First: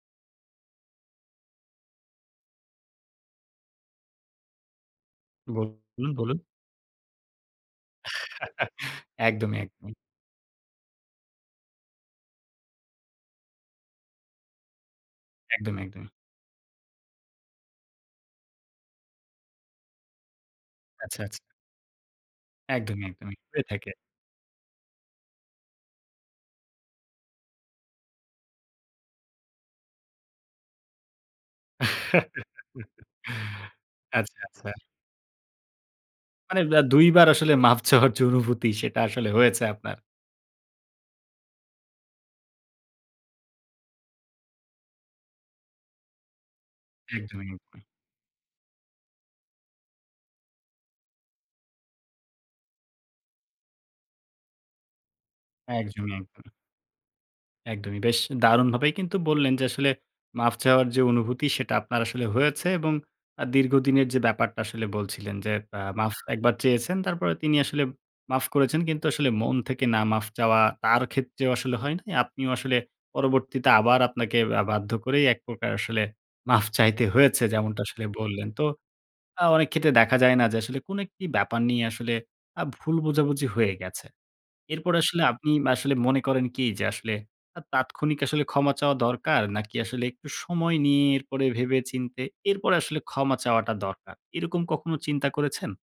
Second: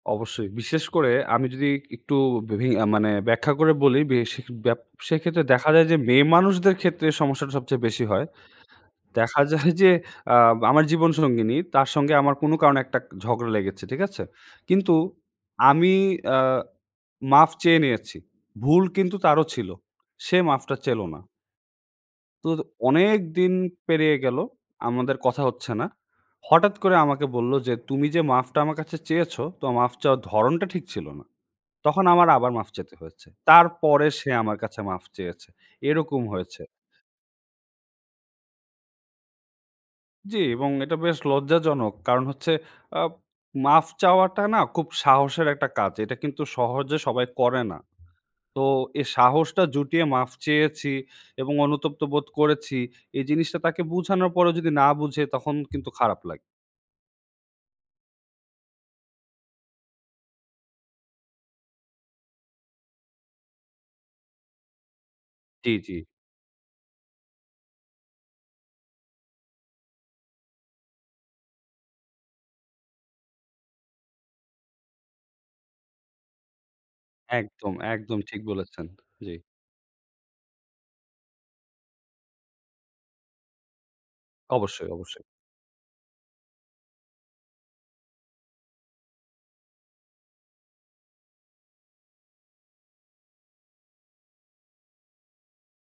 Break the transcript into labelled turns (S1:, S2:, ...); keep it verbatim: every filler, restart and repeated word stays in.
S1: অবশ্যই। বিশেষ করে আমি যদি একটু বিভি আ মানে ব্যাখ্যা করে বলি, বেশি ব্যবসায়িক ক্ষেত্রে দেখা যায় যে,
S2: বলুন, বলুন।
S1: মেয়েমানুষদের ক্ষেত্রে এই সমস্যাটা সবচেয়ে বেশি হয়। দেখা যায়
S2: একদমই,
S1: যে,
S2: একদমই।
S1: আব আমার জীবনসঙ্গিনী, তার সঙ্গে আমার কোনো কারণে একটা ঝগড়া লেগেছে। ঠিক আছে? কিন্তু
S2: একদমই,
S1: আমি
S2: একদমই।
S1: আ মাফ চেয়ে নিয়েছি। ভুল কিন্তু তারও ছিল। সে মাফটা চেলো
S2: আচ্ছা,
S1: না।
S2: আচ্ছা।
S1: তো
S2: একদমই,
S1: অনেক
S2: একদমই।
S1: দিন
S2: হয়ে থাকে।
S1: পেরিয়ে গেল। আমাদের কথা হচ্ছে না। হঠাৎ করে আমাকে বলল যে, "তুমি যে মাফটা আমার কাছে চেয়েছো, তো মাফ চাওয়ার ধরনটা ঠিক ছিল না।" তখন আমার আবার মাফ চাইতে হয়েছে। তারপরে সে
S2: আচ্ছা,
S1: আমার
S2: আচ্ছা।
S1: কাছে মাফ চেয়েছে। এরকম
S2: মানে
S1: হয়েছে।
S2: আ দুই বার আসলে মাফ চাওয়ার যে অনুভূতি, সেটা আসলে হয়েছে আপনার।
S1: জি এবং এটা বেশ লজ্জাজনক। কারণ হচ্ছে, আ মাফ চাওয়াটা না খুব সাহসের একটা কাজ। এটা কিন্তু সহজে সবাই
S2: একদমই,
S1: করে না।
S2: একদম।
S1: তো এই সাহসটা জুটিয়ে মাফ চেয়েছি এবং অনুতপ্ত বোধ করেছি, এই জিনিসটা তাকে বোঝানোর পরেও যদি না বুঝে, তখন কিন্তু
S2: একদমই,
S1: খারাপ লাগে।
S2: একদমই। একদমই। বেশ দারুণভাবেই কিন্তু বললেন যে, আসলে মাফ চাওয়ার যে অনুভূতি, সেটা আপনার আসলে হয়েছে এবং আ দীর্ঘদিনের যে ব্যাপারটা আসলে বলছিলেন যে,
S1: জি,
S2: আ
S1: জি।
S2: মাফ এক বার চেয়েছেন, তারপরে তিনি আসলে মাফ করেছেন। কিন্তু আসলে, মন থেকে না মাফ চাওয়া, তার ক্ষেত্রেও আসলে হয় নাই। আপনিও আসলে পরবর্তীতে আবার আপনাকে আ বাধ্য করেই, এক প্রকার আসলে মাফ চাইতে হয়েছে,
S1: একদম,
S2: যেমনটা আসলে
S1: একদম। ঠিক
S2: বললেন। তো
S1: বলেছেন। জি।
S2: আ অনেক ক্ষেত্রে দেখা যায় না? যে আসলে, কোনো একটি ব্যাপার নিয়ে আসলে আ ভুল বোঝাবুঝি হয়ে গেছে।
S1: অবশ্যই,
S2: এরপরে আসলে
S1: অবশ্যই।
S2: আপনি মা আসলে মনে করেন কি? যে আসলে, আ তাৎক্ষণিক আসলে ক্ষমা চাওয়া দরকার, নাকি আসলে একটু সময় নিয়ে, এরপরে, ভেবে-চিন্তে, এরপরে আসলে ক্ষমা চাওয়াটা দরকার। এরকম কখনো চিন্তা করেছেন?